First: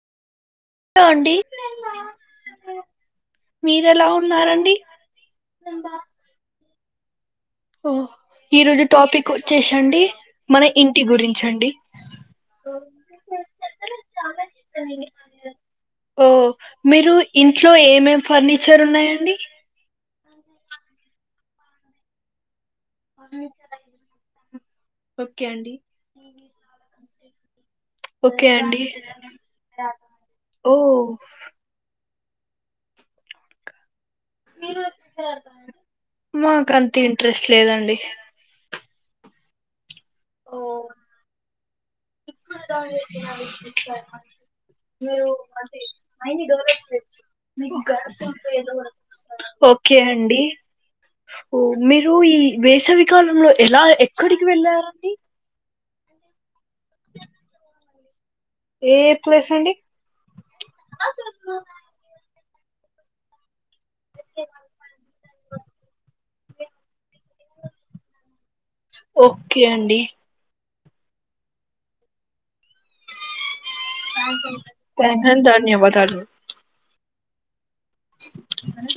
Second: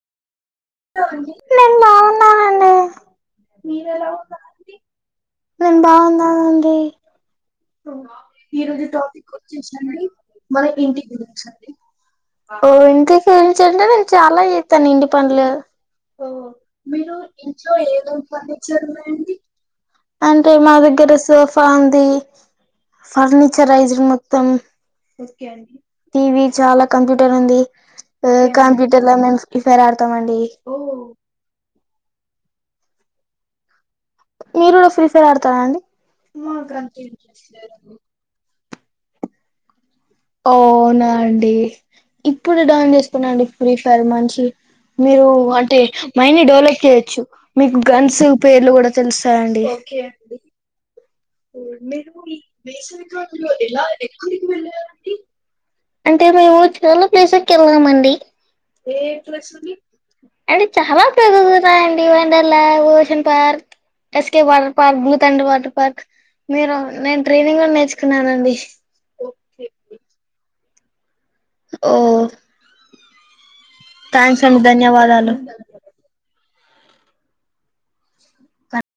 Hello అండి నేను బాగున్నాను మీరెలా ఉన్నారండి నేను బాగున్నానండి. ఓ ఈ రోజు టాపిక్ వచ్చేసండి మన ఇంటి గురించండి. ఓ ఇంటి పం గురించి అంటే నేను చాలా చేస్తాను ఇంటి పనులు ఓ మీరు ఇంట్లో ఏమేం ఫర్నిచర్ ఉన్నాయండి? అంటే మా దగ్గర సోఫా ఉంది. ఫర్నిచరజర్ మొత్తం ఓకే అండి టీవి, చాలా కంప్యూటర్ ఉంది. ఓ ఓకే అండి కంప్యూటర్ ల మేం ఫ్రీ ఫైర్ ఆడతామండి. ఓ మీరు కూడా ఫ్రీ ఫైర్ ఆడతారా అండి. మాకంత ఇంట్రెస్ట్ లేదండి. అవునా అండి ఇప్పుడు డాన్ చేసుకున్నాండి ప్రీ ఫర్ మంచి మీరు అంటే మై ని డెవలప్ చేయ్యొచ్చు మీకు గన్స్ పేర్లు కూడా తెలుస్తాయండి. కే అండి ఓ మీరు ఈ వేసవికాలంలో ఎలా ఎక్కడికి వెళ్ళారండి. అంటే మేము చోల ప్లేసెకి వెళ్ళామండి. ఏ ఏ ప్లేస్ అండి. అంటే చాలా ప్లేస్ వున్నాయ్ అండి. వండర్ ల, Ocean Park, SK water park, బూతండ్ర వాటర్ పార్క్. మీరు నేను ట్రైనింగ్ కూడా నేర్చుకున్నానండి. ఓకే అండి. ఓ థ్యాంక్స్ అండి థాంక్స్ ధన్యవాదాలు అండి ధన్యవాదాలు. అనగ